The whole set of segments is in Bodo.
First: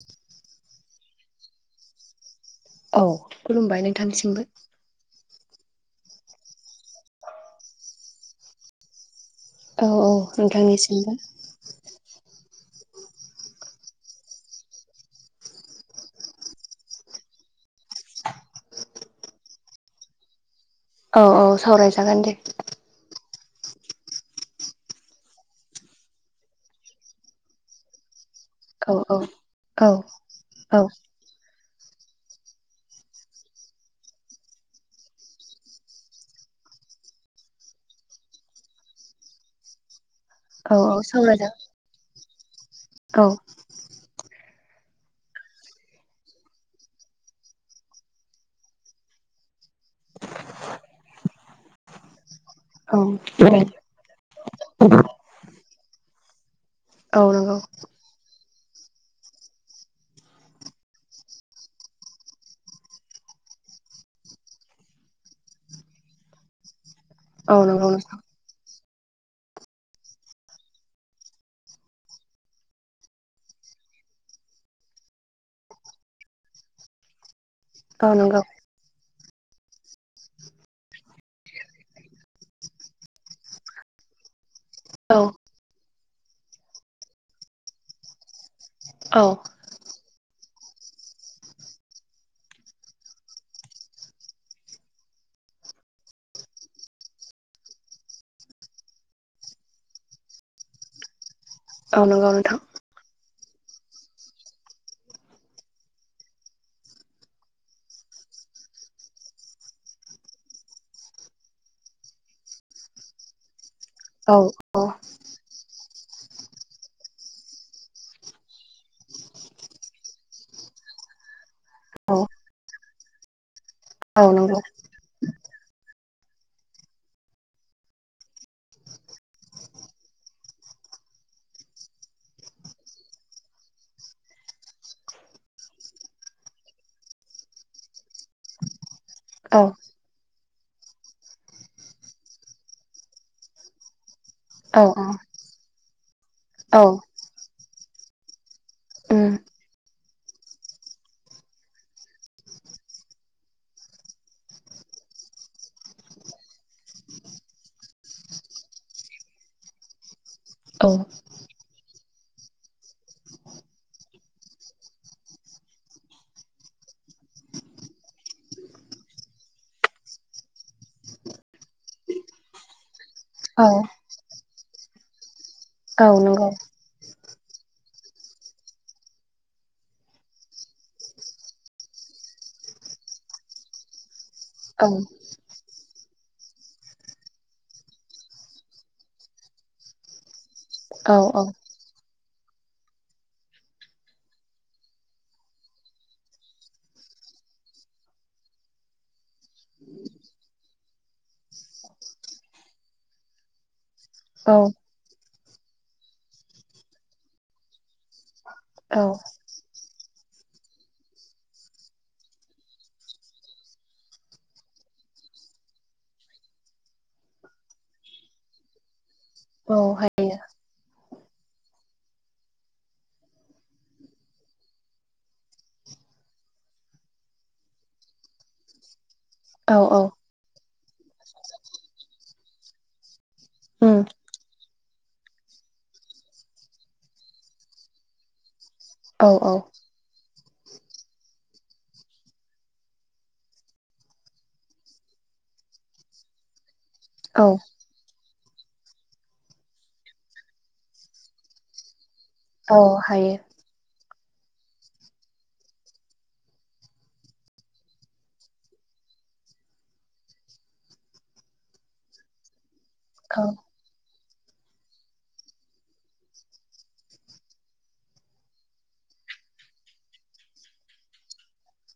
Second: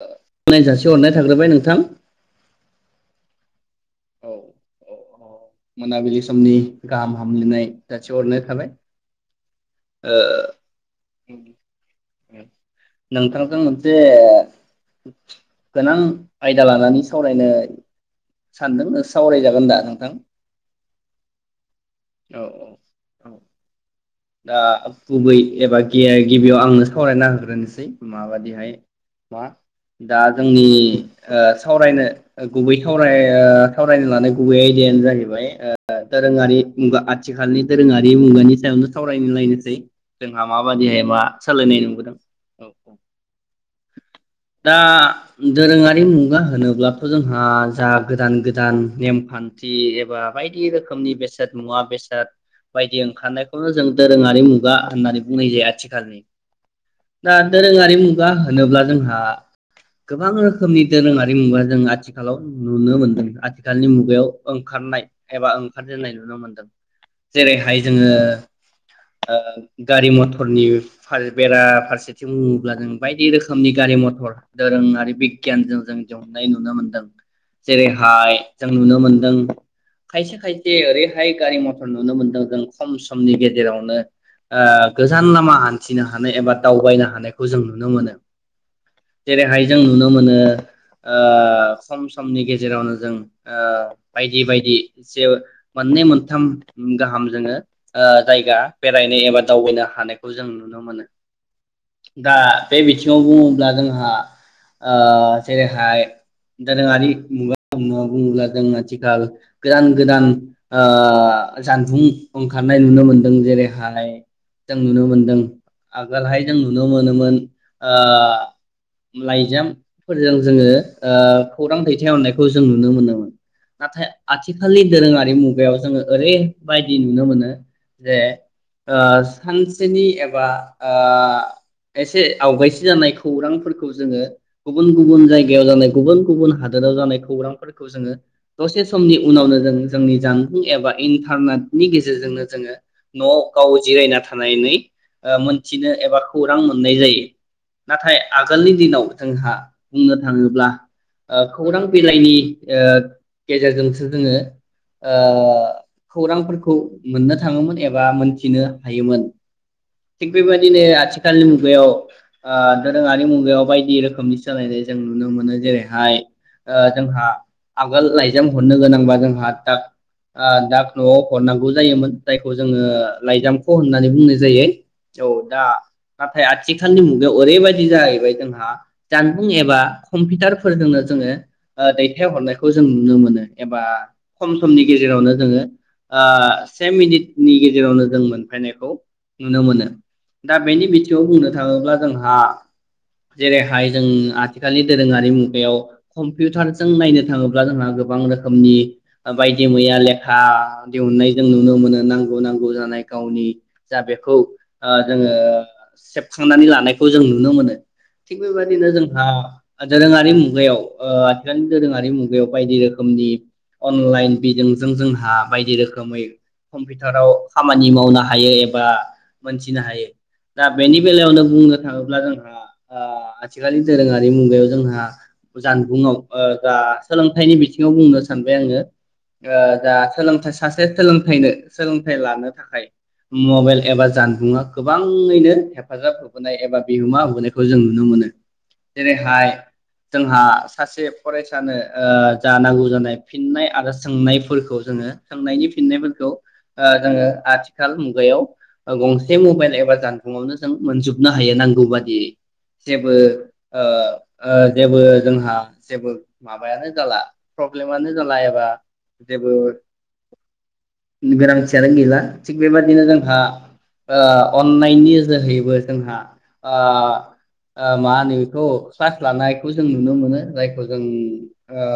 [unintelligible] हरनाय थाग्रोबाय नोंथां। औ। खुलुमबाय औ नोंथांनिसिमबो। औ मोनाबिलि समनि गाहाम हामलायनाय जासिहरनाय थाबाय। औ औ ओ नोंथांनिसिमबो। नोंथांखौ मोनसे गोनां आयदा लानानै सावरायनो सानदों सावराय जागोन दा नोंथां? औ औ सावरायजागोन दे औ औ औ दा गुबै एबा गि गिबियाव आंनो सावरायना होग्रोनोसै माबायदि हाय औ औ मा औ दा जोंनि औ ओ सावरायनो गुबै सावराय सावरायनो लानाय गुबै आयदायानो जाहैबाय ओ दोरोङारि मुगा आथिखालनि दोरोङारि मुगानि सायावनो सावरायनो लायनोसै जोंहा औ औ माबादिहाय मा सावरायजागोन सोलायनाय नुबोदों‌ दा दोरोङारि मुगा होनोब्लाथ' जोंहा जा गोदान गोदान नेमखान्थि एबा बायदि रोखोमनि बेसाद मुवा बेसाद औ बायदि ओंखारनाय नो जों दोरोङारि मुगा होननानै बुंनाय जायो आथिखालनि औ दा नंगौ दोरोङारि मुगा होनोब्ला जोंहा गोबां रोखोमनि दोरोङारि मुगा जों आथिखालाव नुनो मोनदों आथिखालनि मुगायाव ओंखारनाय एबा ओंखार जेेननाय नुनो मोनदों औ जेरैहाय नंगौ जोङो ओ गारि मटरनि बेरा फारसेथिं बुङोब्ला जों बायदि रोखोमनि गारि मथर दोरोङारि बिगियानजों जों दिहुननाय नुनो मोनदों नोंथां औ जेरैहाय नंगौ जों नुनो मोन दों खायसे खायसे ओरैहाय गारि मथर नुनो मोनदों जों खम समनि गेजेरावनो ओ औ गोजान लामा हान थिनो हानाय एबा दावबायनो हानायखौ जों नुनो मोनो औ जेरैहाय जों नुनो मोनो ओ खम समनि गेजेरावनो जों ओ बायदि बायदि जे मोननै मोनथाम गाहाम जोङो ओ जायगा बेरायनो एबा दावबायनो हानायखौ जों नुनो मोनो औ नंगौ दा नोंथां बे बिथिङाव दा जोंहा ओ जेरैहाय दोरोङारि मुगा बुङोब्ला जों आथिखाल गोदान गोदान ओ जानबुं खारनाय नुनो मोन्दों जेरै हाय औ जों नुनो मोनदों आगोलहाय जों नुनो मोनोमोन ओ लाइजामफोरजों जोङो ओ खौरां औ दैथायहरनायखौ जों नु नुनो मोनोमोन नाथाय औ नंगौ आथिखालनि दोरोङारि मुगायाव जोङो ओरै बायदि नुनो मोनो जे ओ सानसेनि एबा ओ एसे आवगायसि जानाय खौरांफोरखौ जोङो गुबुन गुबुन जायगायाव जानाय गुबुन गुबुन हादोराव जानाय खौरांफोरखौ जोङो दसे समनि औ उनावनो जों जोंनि जान एबा इन्टारनेट नि गेजेरजोंनो जोङो न' गाव जिरायना था नायनै औ ओ मोनथिनो एबा खौरां औ मोननाय जायो। नाथाय आ गोलनि दिनाव उम जोंहा बुंनो थांङोब्ला ओ खौरां बिलाइनि ओ गेजेरजोंसो जोङो ओ खौरांफोरखौ मोननो थांङोमोन एबा मोनथिनो हायोमोन। थिग बेबायदिनो औ आथिखालनि मु गायाव ओ दोरोंङारि मुगायाव बायदि रोखोमनि सोलायनाय जों नुनो मोनो जेरैहाय ओ जोंहा आगोल लाइजाम हरनो गोनांबा जोंहा दाक ओ दाक न'आव हरनांगौ जायोमोन जायखौ जोङो औ लाइजामख' होननानै बुंनाय जायो। औ दा औ नाथाय नंगौ आथिखालनि मु गायाव ओरैबायाददि जाहैबाय जोंहा जानबुं एबा कम्पिउटारफोरजोंनो जोङो ओ दैथायहरनायखौ जों नुनो मोनो एबा खम समनि औ गेजेरावनो जोङो आ से मिनिटनि गेजेरावनो जों मोनफैनायखौ नुनो मोनो। दा बेनि औ बिथिंङाव बुंनो थांङोब्ला जों हा जेरैहाय जों आथिखालनि दोरोंङारि मुगायाव कम्पिउटारजों नायनो थांङोब्ला जोंहा गोबां रोखोमनि बायदि मैया लेखा दिहुननाय जों नुनो मोनो नांगौ नांगौ जानाय गावनि जा बेखौ औ ओ जोङो ओ सेबखांनानै लानायखौ जों नुनो मोनो। थिग बेबायदिनो औ जोंहा दोरोंङारि मुगायाव ओ आथिखालनि दोरोंङारि मुगायाव बायदि रोखोमनि अनलाइन बिजोंजों जोंहा बायदि रोखोमै कम्पिउटाराव खामानि मावनो हायो एबा मोनथिनो हायो दा बेनि बेलायावनो बुंनो थाङोब्ला जोंहा ओ आथिखालनि दोरोङारि मुगायाव जोंहा जानबुंआव ओ जा सोलोंथाइनि बिथिंङाव बुंनो सानबाय आंङो। ओ औ जा औ सोलोंथाइ सासे सोलोंथाइनो सोलोंथाइ लानो थाखाय मबाइल उम एबा जानबुंङा गोबांङैनो हेफाजाब होबोनाय एबा बिहोमा होबोनायखौ जों नुनो मोनो। औ जेरैहाय औ जोंहा सासे फरायसानो ओ जा नांगौ जानाय फिननाय आरो सोंनायफोरखौ जोङो सोंनायनि फिननायफोरखौ ओ जोङो औ आथिखाल मुगायाव गंसे मबाइल एबा जानबुङावनो जों मोनजोबनो हायो नांगौ बादियै औ जेबो हायो ओ ओ जेबो जोंहा जेबो माबायानो जाला प्रब्लेमानो जाला एबा जेबो गोनांथियानो गैला थिग बेबाय दिनो जोंहा औ ओ अन्नायनि जोहैबो जोंहा आ ओ मा होनो बेखौ क्लास लानायखौ जों नुनो मोनो जायखौ जों ओ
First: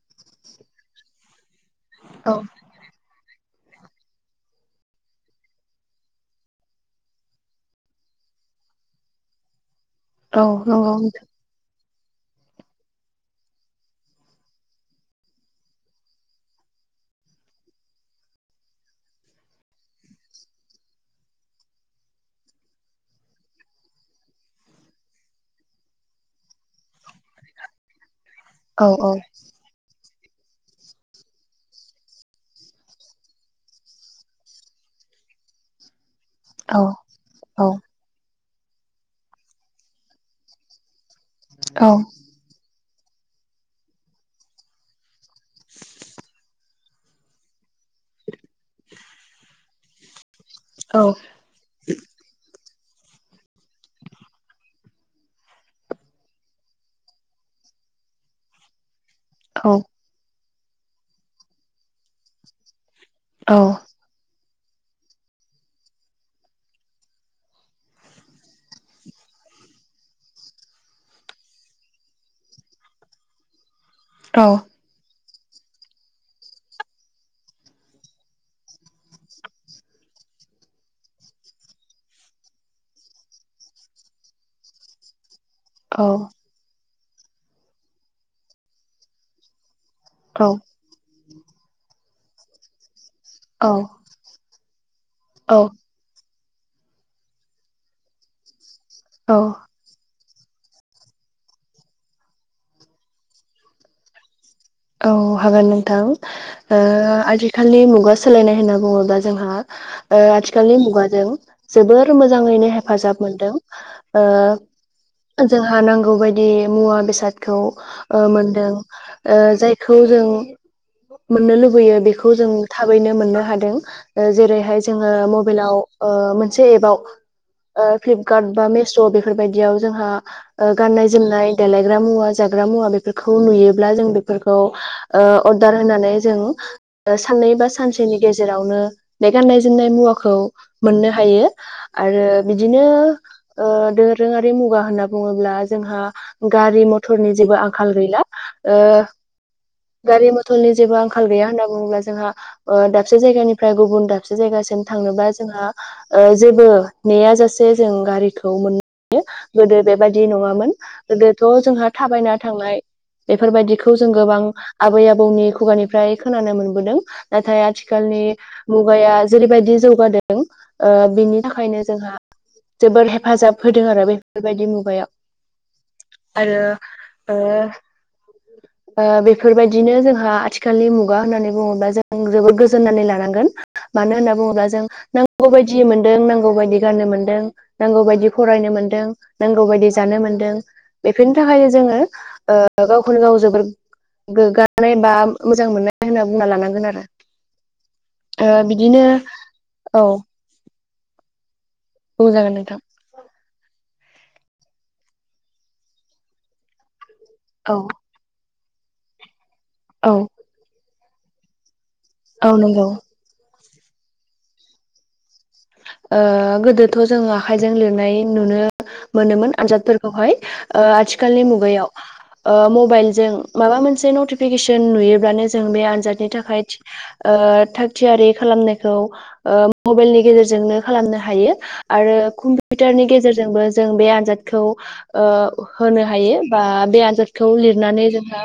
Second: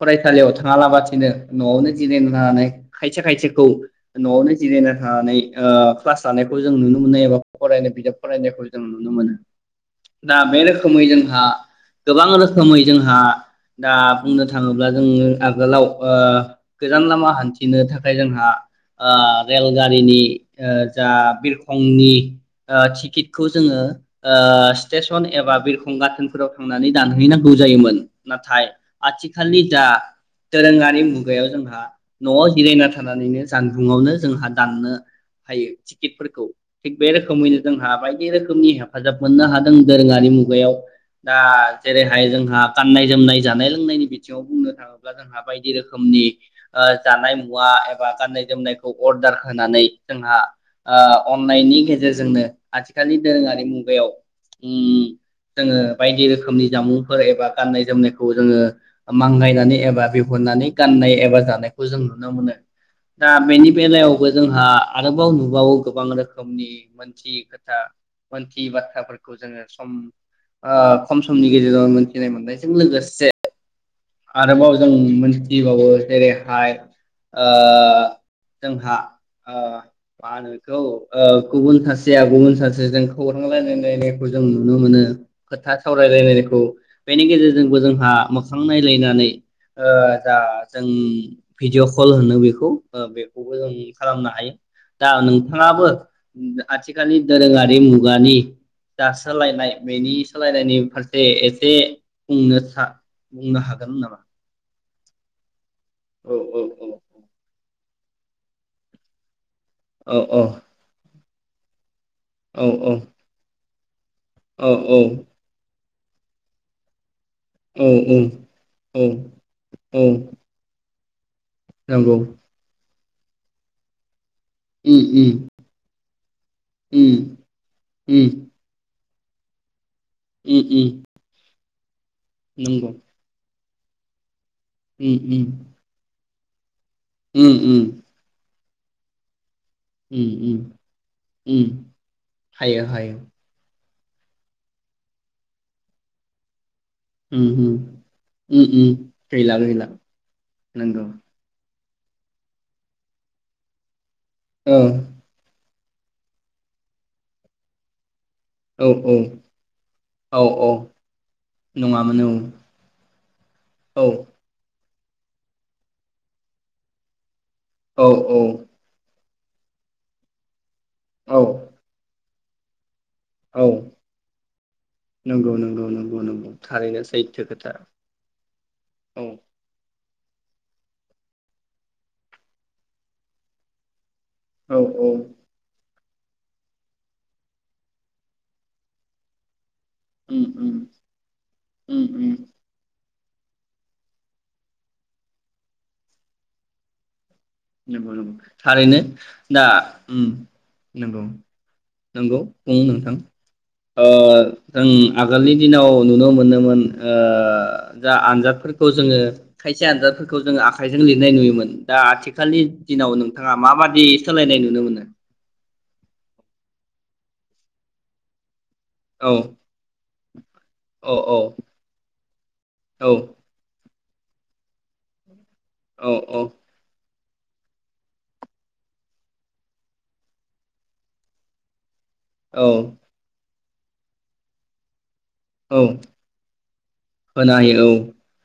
फरायसालियाव थाङालाबासिनो न'आवनो औ नानै खाय से खायसेखौ न'आवनो जिरायना थानानै ओ क्लास लानायखौ जों नुनो मोनो एबा फरायनाय बिजाब फरायनायखौ जों नुनो मोनो। दा औ बे नंगौ रोखोमै जोंहा गोबां रोखोमै जोंहा दा बुंनो थाङोब्ला जोंङो आगोलाव ओ गोजान लामा हान्थिनो थाखाय जोंहा ओ रेलगारिनि जा बिरखंनि ओ टिकेटखौ जोङो स्टेसन एबा बिरखं गाथोनफोराव थां थांनानै दानहैनांगौ जायोमोन नाथाय औ औ आथिखालनि दा दोरोङारि मुगायाव जोंहा न'आव जिरायना थानानैनो जानबुंआवनो जोंहा दाननो हायो किटफोरखौ औ थिग बे रोखोमैनो औ जोंहा बायदि रोखोम रोखोमनि हेफाजाब मोननो हादों दोरोङारि मुगायाव दा औ जेरैहाय जोंहा गाननाय जोमनाय जानाय लोंनायनि बिथिङाव बुंनो थाङोब्ला जोंहा बायदि रोखोमनि ओ जानाय मुवा एब बा गाननाय जोमनायखौ अर्डार होनानै जोंहा औ ओ अन्नायनि गेजेरजोंनो आथिखालनि दोरोङारि मुगायाव ओम जोङो बायदि रोखोमनि जामुंफोर एबा गान्नाय जोमनायखौ जोङो मांगायनानै एबा बिहरनानै गाननाय एबा जानाय खौ जों नुनो मोनो दा औ बेनि बेलायावबो जोंहा आरोबाव नुबावो गोबां रोखोमनि मोनथियि खोथा मोनथियि बाथ्राफोरखौ जोङो सम ओ खम समनि गेजेराव मोनथिनाय मोननायजों लोगोसे आरोबाव जों मोन थिबावो जेरैहाय ओ जोंहा ओ मा होनोखौ गुबुन सासेया गुबुन सासेजों खौरां रायलायलायनायखौ जों नुनो मोनो खोथा सावरायलायनायखौ बेनि गेजेरजोंबो जोंहा मोखांनाय ज्लायनानै ओ जा औ जों भिडिअ कल होनो बेखौ ओ बेखौबो जों खालामनो हायो दा नोंथाङाबो आथिखालि दोरोङारि मुगानि दासोलायनाय बेनि सोलायनायनि फारसे एसे बुंनो था बुंनो हागो नामा औ हागोन नों थां औ औ ओ आथि खालनि मुगा सोलायनाय होनना बुङोब्ला जोंहा औ ओ औ आथिखालनि मुगाजों जोबोद औ मोजाङैनो हेफाजाब मोनदों। [inaudible] ओ औ जोंहा नांग गौ बायदियै मुवा बेसाद खौ औ ओ मोनदों औ नंगौ उम ओ इखौ उम जों [inaudible] मोननो लुबैयो नंगौ बेखौ जों था थाबैनो मोननो हादों। ओ‌ जेरैहाय उम जोङो उम मबेलाव ओ मोनसे एबाव ओ उम फ्लिपकार्ट बा मेश बेफ फोर बायदियावस जोंहा ओ गाननाय जोमनाय देलाय ग्रा मुवा जाग्रा मुवा बेफोरखौ नुयोब ब्ला जों बेफ खौ ओ अरदार होनानै जों ओ साननै बा उम सानसेनि गेजेराव [unintelligible] बे गानायज जोमनाय उम मुवाखौ मोननो हायो उम आरो बिदिनो हायो हायो ओ दोरोङारि मुगा होनना बुङोब्ला जोंहा गारि मथ थरनि उम जेबो उम आंखाल गैला उम ओ गैला गैला गारि मथल नि जेबो नंगौ आंखाल गैया होना बुङोब्ला जोंहा ओ दाबसे जायगानिफ्राय गुबन दाब से औ जायगासिम थांनोबा जोंहा ओ जेबो नेयाजासे जों गारिख खौ मोननो औ हायो गोदो बेबायदि औ नङामोन औ गोदोथ' जोंहा नङामोन थाबायना थांनाय बेफोरबायदिख औ जों गोबां आबै आबौनि खुगानिफ्राय खोनानो मोनबोदों। नाथाय औ आथिखालनि औ मुगाया जेरैबायदि जौगादों ओ औ बिनि थाखायनो जोंहा जोबोर हेब हेफाजाब औ होदों आरो बेफोरबायदि मुगायाव नंगौ नंगौ नंगौ नंगौ आरो थारैनो सैथो ओ खोथा ओ औ बेफोरबायदि बिनो जोंहा आथिखालनि मुगा होननानै बुङोब्ला जों जोबोद गोजोननानै लानांगोन। मानो होनना बुङोब्ला औ जों औ नांगौ बायदि मोन जों नांगौ बादि गाननो मोनदों नांगौ बादि फरायनो मोनदों नांगौ बादि जानो उम मोनदों उम बेफोरनि थाखायनो उम जोङो उम ओ गाव‌ औ औ जोबोर गोग्गानाय बा मोजां मोननाय होनना बुंना लानांगोन आरो। नंगौ नंगौ ओ थारैनो बिदिनो दा औ उम नंगौ। नंगौ बुं नोंथां? ओ जों आगोलनि दिनाव नुनो मोनोमोन। ओ औ जा आनजादफोर खौ जोङो खायसे औ आनजादफोरखौ जोंङो आ आखाइजों लिरनाय नुयोमोन। दा आथिखालनि औ नंगौ दिनाव नोंथाङा माबादि सोलायनाय नुनो मोनो? ओ गोदोथ' जों आखाइजों लिरनाय नुनो औ मोनोमोन आनजादफोरखौहाय ओ औ औ आथिखालनि मुगायाव औ मबाइलजों माबा मोन मोनसे नतिफिकेसन नुयोब्लानो जो जों बे औ आनजादनि औ थाखाय ओ थाग थियारि खालामनायखौ ओ मबेलनि गेजेरजो जोंनो खालामनो हायो। आरो औ कम्पिउटारनि गेजेरजोंबो जों बे आनजादखौ ओ औ होनो हायो बा बे आनजादखौ होनो हायो लिरनानै जोंहा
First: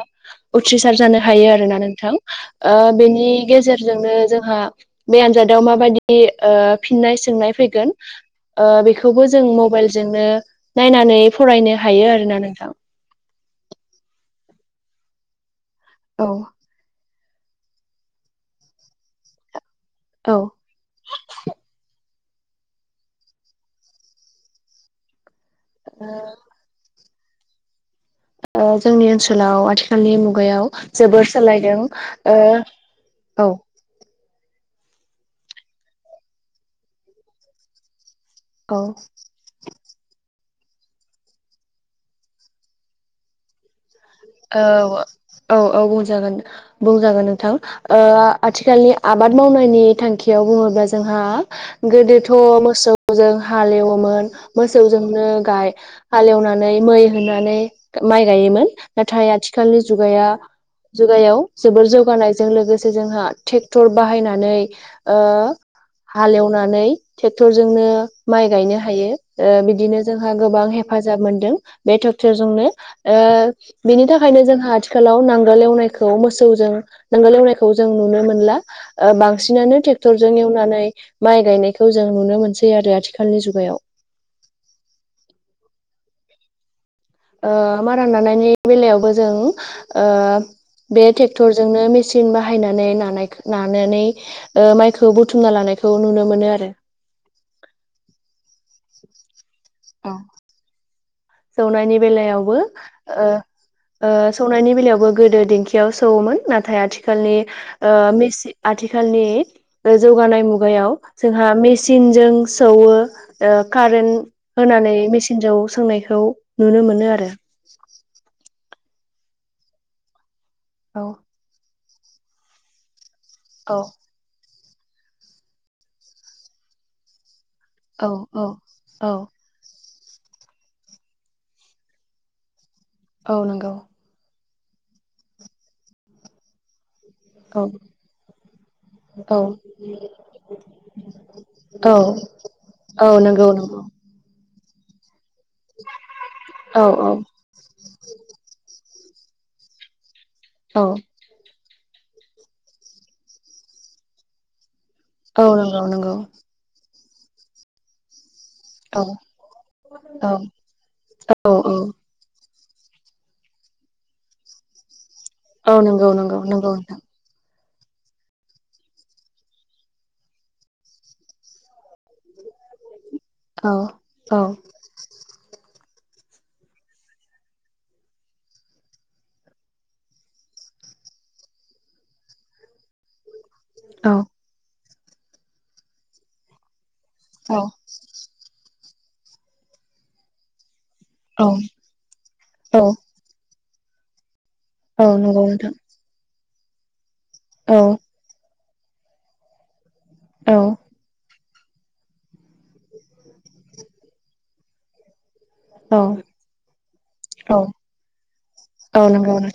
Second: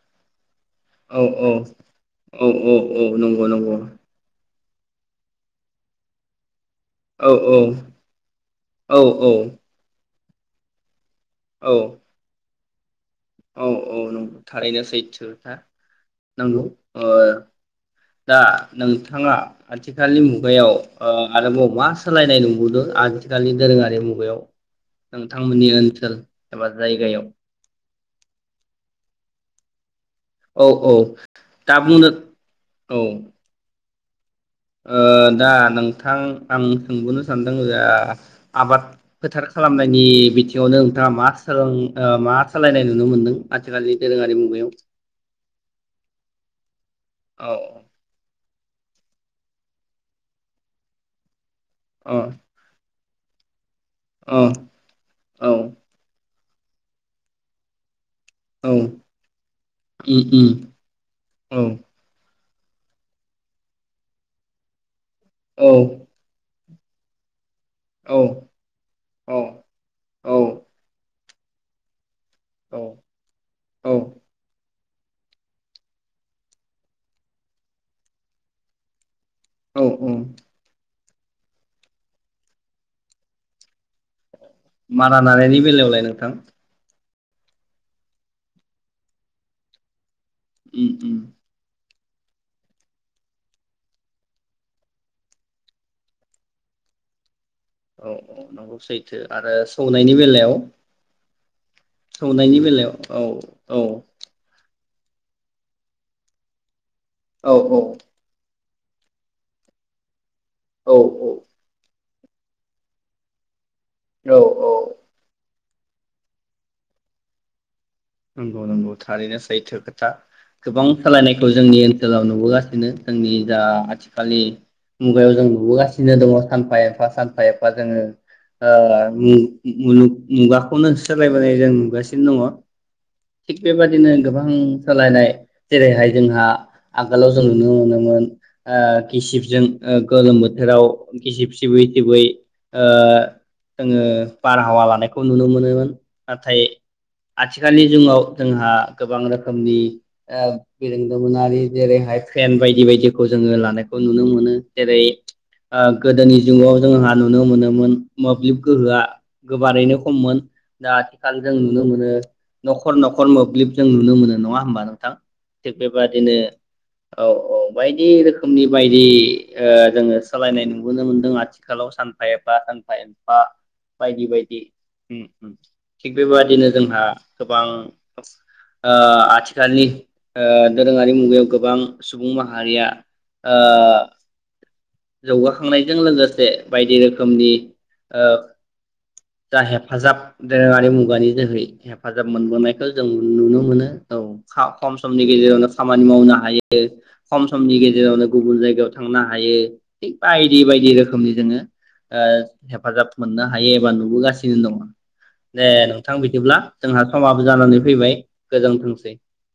उथ्रिसार औ जानो हायो आरोना नोंथां। औ ओ औ औ बेनि नंगौ नंगौ गेजेरजोंनो जोंहा बे आनजादाव माबादि ओ फिननाय औ सोंनाय फैगोन ओ औ बेखौबो जों मबाइलजोंनो नायनानै औ फरायनो हायो आरोना नोंथां। औ औ नों थारैनो सैथो खोथा। औ नोंगौ ओ दा नोंथाङा आथिखालनि औ ओ मुगायाव ओ आरोबाव मा सालायनाय नुबोदो आथिखालनि दोरोङारि मुगायाव थांमोननि ओनसोल एबा जायगायाव। ओ जोंनि ओनसोलाव आथि खालनि औ मुगायाव औ जोबोर दा सोलायदों। बुंनो ओ औ औ ओ दा नोंथां आं सोंबावनो सानदों जा औ आबाद फोथार खालामनायनि बिथिं [unintelligible] नोंथाङा मा सोलों मा सालायनाय नुनो मोनदों आथिखालिनि। औ औ औ बुंजागोन-बुंजागोन औ नोंथां ओ आथिखालनि आबाद मावनायनि थांखियाव बुङोब्ला जोंहा औ गोदोथ' मोसौ जों हा हाल एवोमोन अ मोसौजोंनो अ औ गाय हाल एवनानै मै-मै होनानै माइ गायोमोन। औ नाथाय आथिखालनि उम जुगाया जुगायाव उम जोबोर जौगानाय। जों लोगोसे जोंहा थेकथर बाहायनानै ओ औ हालेव नानै थेक क्टर जोंनो औ माइ गायनो हायो औ ओ बिदिनो जोंहा औ गोबां हेफाजा जाब मोनदों बे तप थोरजोंनो औ जोंनो ओ औ बेनि थाखायनो जों आथिखालाव नांगोल एवनायखौ मोसौजों नांगोल एवनायखौ जों नुनो मोनला ओ बांसिन बांसिनानो औ औ ट्रेक्टरजों एवनानै माइ गायनायखौ जों नुनो मोनसै आरो आथिखालनि जुगायाव। मारा नानायनि बेलायावलाय नोंथां। ओ मारा नानायनि बेलायावबो जों ओ उम बे उम ट्रेक्टरजोंनो मेस सन बाहायनानै नानायखो नानानै ओ माइखौ बुथुमना लानायखौ नुनो मोनो आरो। औ औ नंगौ सैथो आरो औ सौनायनि बेलायाव सौनायनि बेलायावबो सौनायनि बेलायाव औ ओ औ ओ सौनायनि बेलायाव गोदो दिंखियाव सौवोमोन नाथाय आथिखाल आथिखालनि औ ओ मिसि आथिखालनि जौगानाय मुगा याव औ जोंहा मेसिन जों सौवो ओ औ कारेन्ट औ होनानै मेसिनजों सोंनाय खौ नुनो मोनो आरो नंगौ नंगौ थारैनो सैथो खोथा गोबां औ सोलायनायखौ जोंनि ओन सोलाव नुबोगासिनो जोंनि जा औ आथिखालनि मुगायाव जों नुबोगासिनो दङ सानफा एफा सानफा एफा बा जोङो औ औ ओ औ मु मुलुग मुगाखौनो सोलायबोनाय जों नुगासिनो दङ औ थिग नंगौ बेबादिनो गोबां सोलायनाय जेरैहाय जोंहा आगोलाव जों औ नुनो मोनोमोन ओ औ गिसिबजों ओ गोलोम बोथोराव गिसिब सिबै औ सिबै ओ औ नंगौ नंगौ जोङो बारहावा लानाय नुनो मोनोमोन नाथाय औ औ आथि आथिखााललि जुगाव जोंहा गोबां रोखोमनि आ औ [unintelligible] बुनारि जेरैहाय फेन बायदि बायदिखौ जोङो लानायखौ नुनो मोनो जेरै औ ओ नंगौ नंगौ गोदोनि जुगाव जोंहा नुनो मोनोमोन मोब्लिब गोहोआ औ गोबारैनो औ खममोन दा आथिखाल औ जों औ नुनो मोनो न'खर न'खर मोब्लिब जों नुनो मोनो नङा होमबा नोंथां थिग औ नंगौ बेबादिनो नंगौ नंगौ नोंथां औ औ बायदि रोखोमनि बायदि ओ जोङो सोलायनाय नुबोनो मोनदों आथिखालाव सानफा एफा सानफा ए बा बायदि औ बायदि थिग बेबादिनो जोंहा गोबां ओ आथिखालनि ओ दोरोङारि मुगायाव गोबां सुबुं माहारिया ओ जौगाखांनायजों लोगोसे बायदि रोखोम रोखोमनि ओ जा हेफाजाब दोरोङारि मु मगानि औ जोहै हे हेाजाब औ मोनबोनायखौ जों नुनो मोनो औ का खम औ समनि नंगौ नोंथां गेजेरावनो खामानि मावनो हायो ए खम औ समनि गेजरावनो गुबुन जायगा बियाव थांनो हायो थि बायदि औ बायदि रोखोमनि जोङो ओ हेफाजाब मोननो हायो एबा नुबोगासिनो दंमोन दे औ नोंथां बिदिब्ला जोंहा समाबो औ जानानै फैबाय औ गोजोंथोंसै। नंगौ नोंथां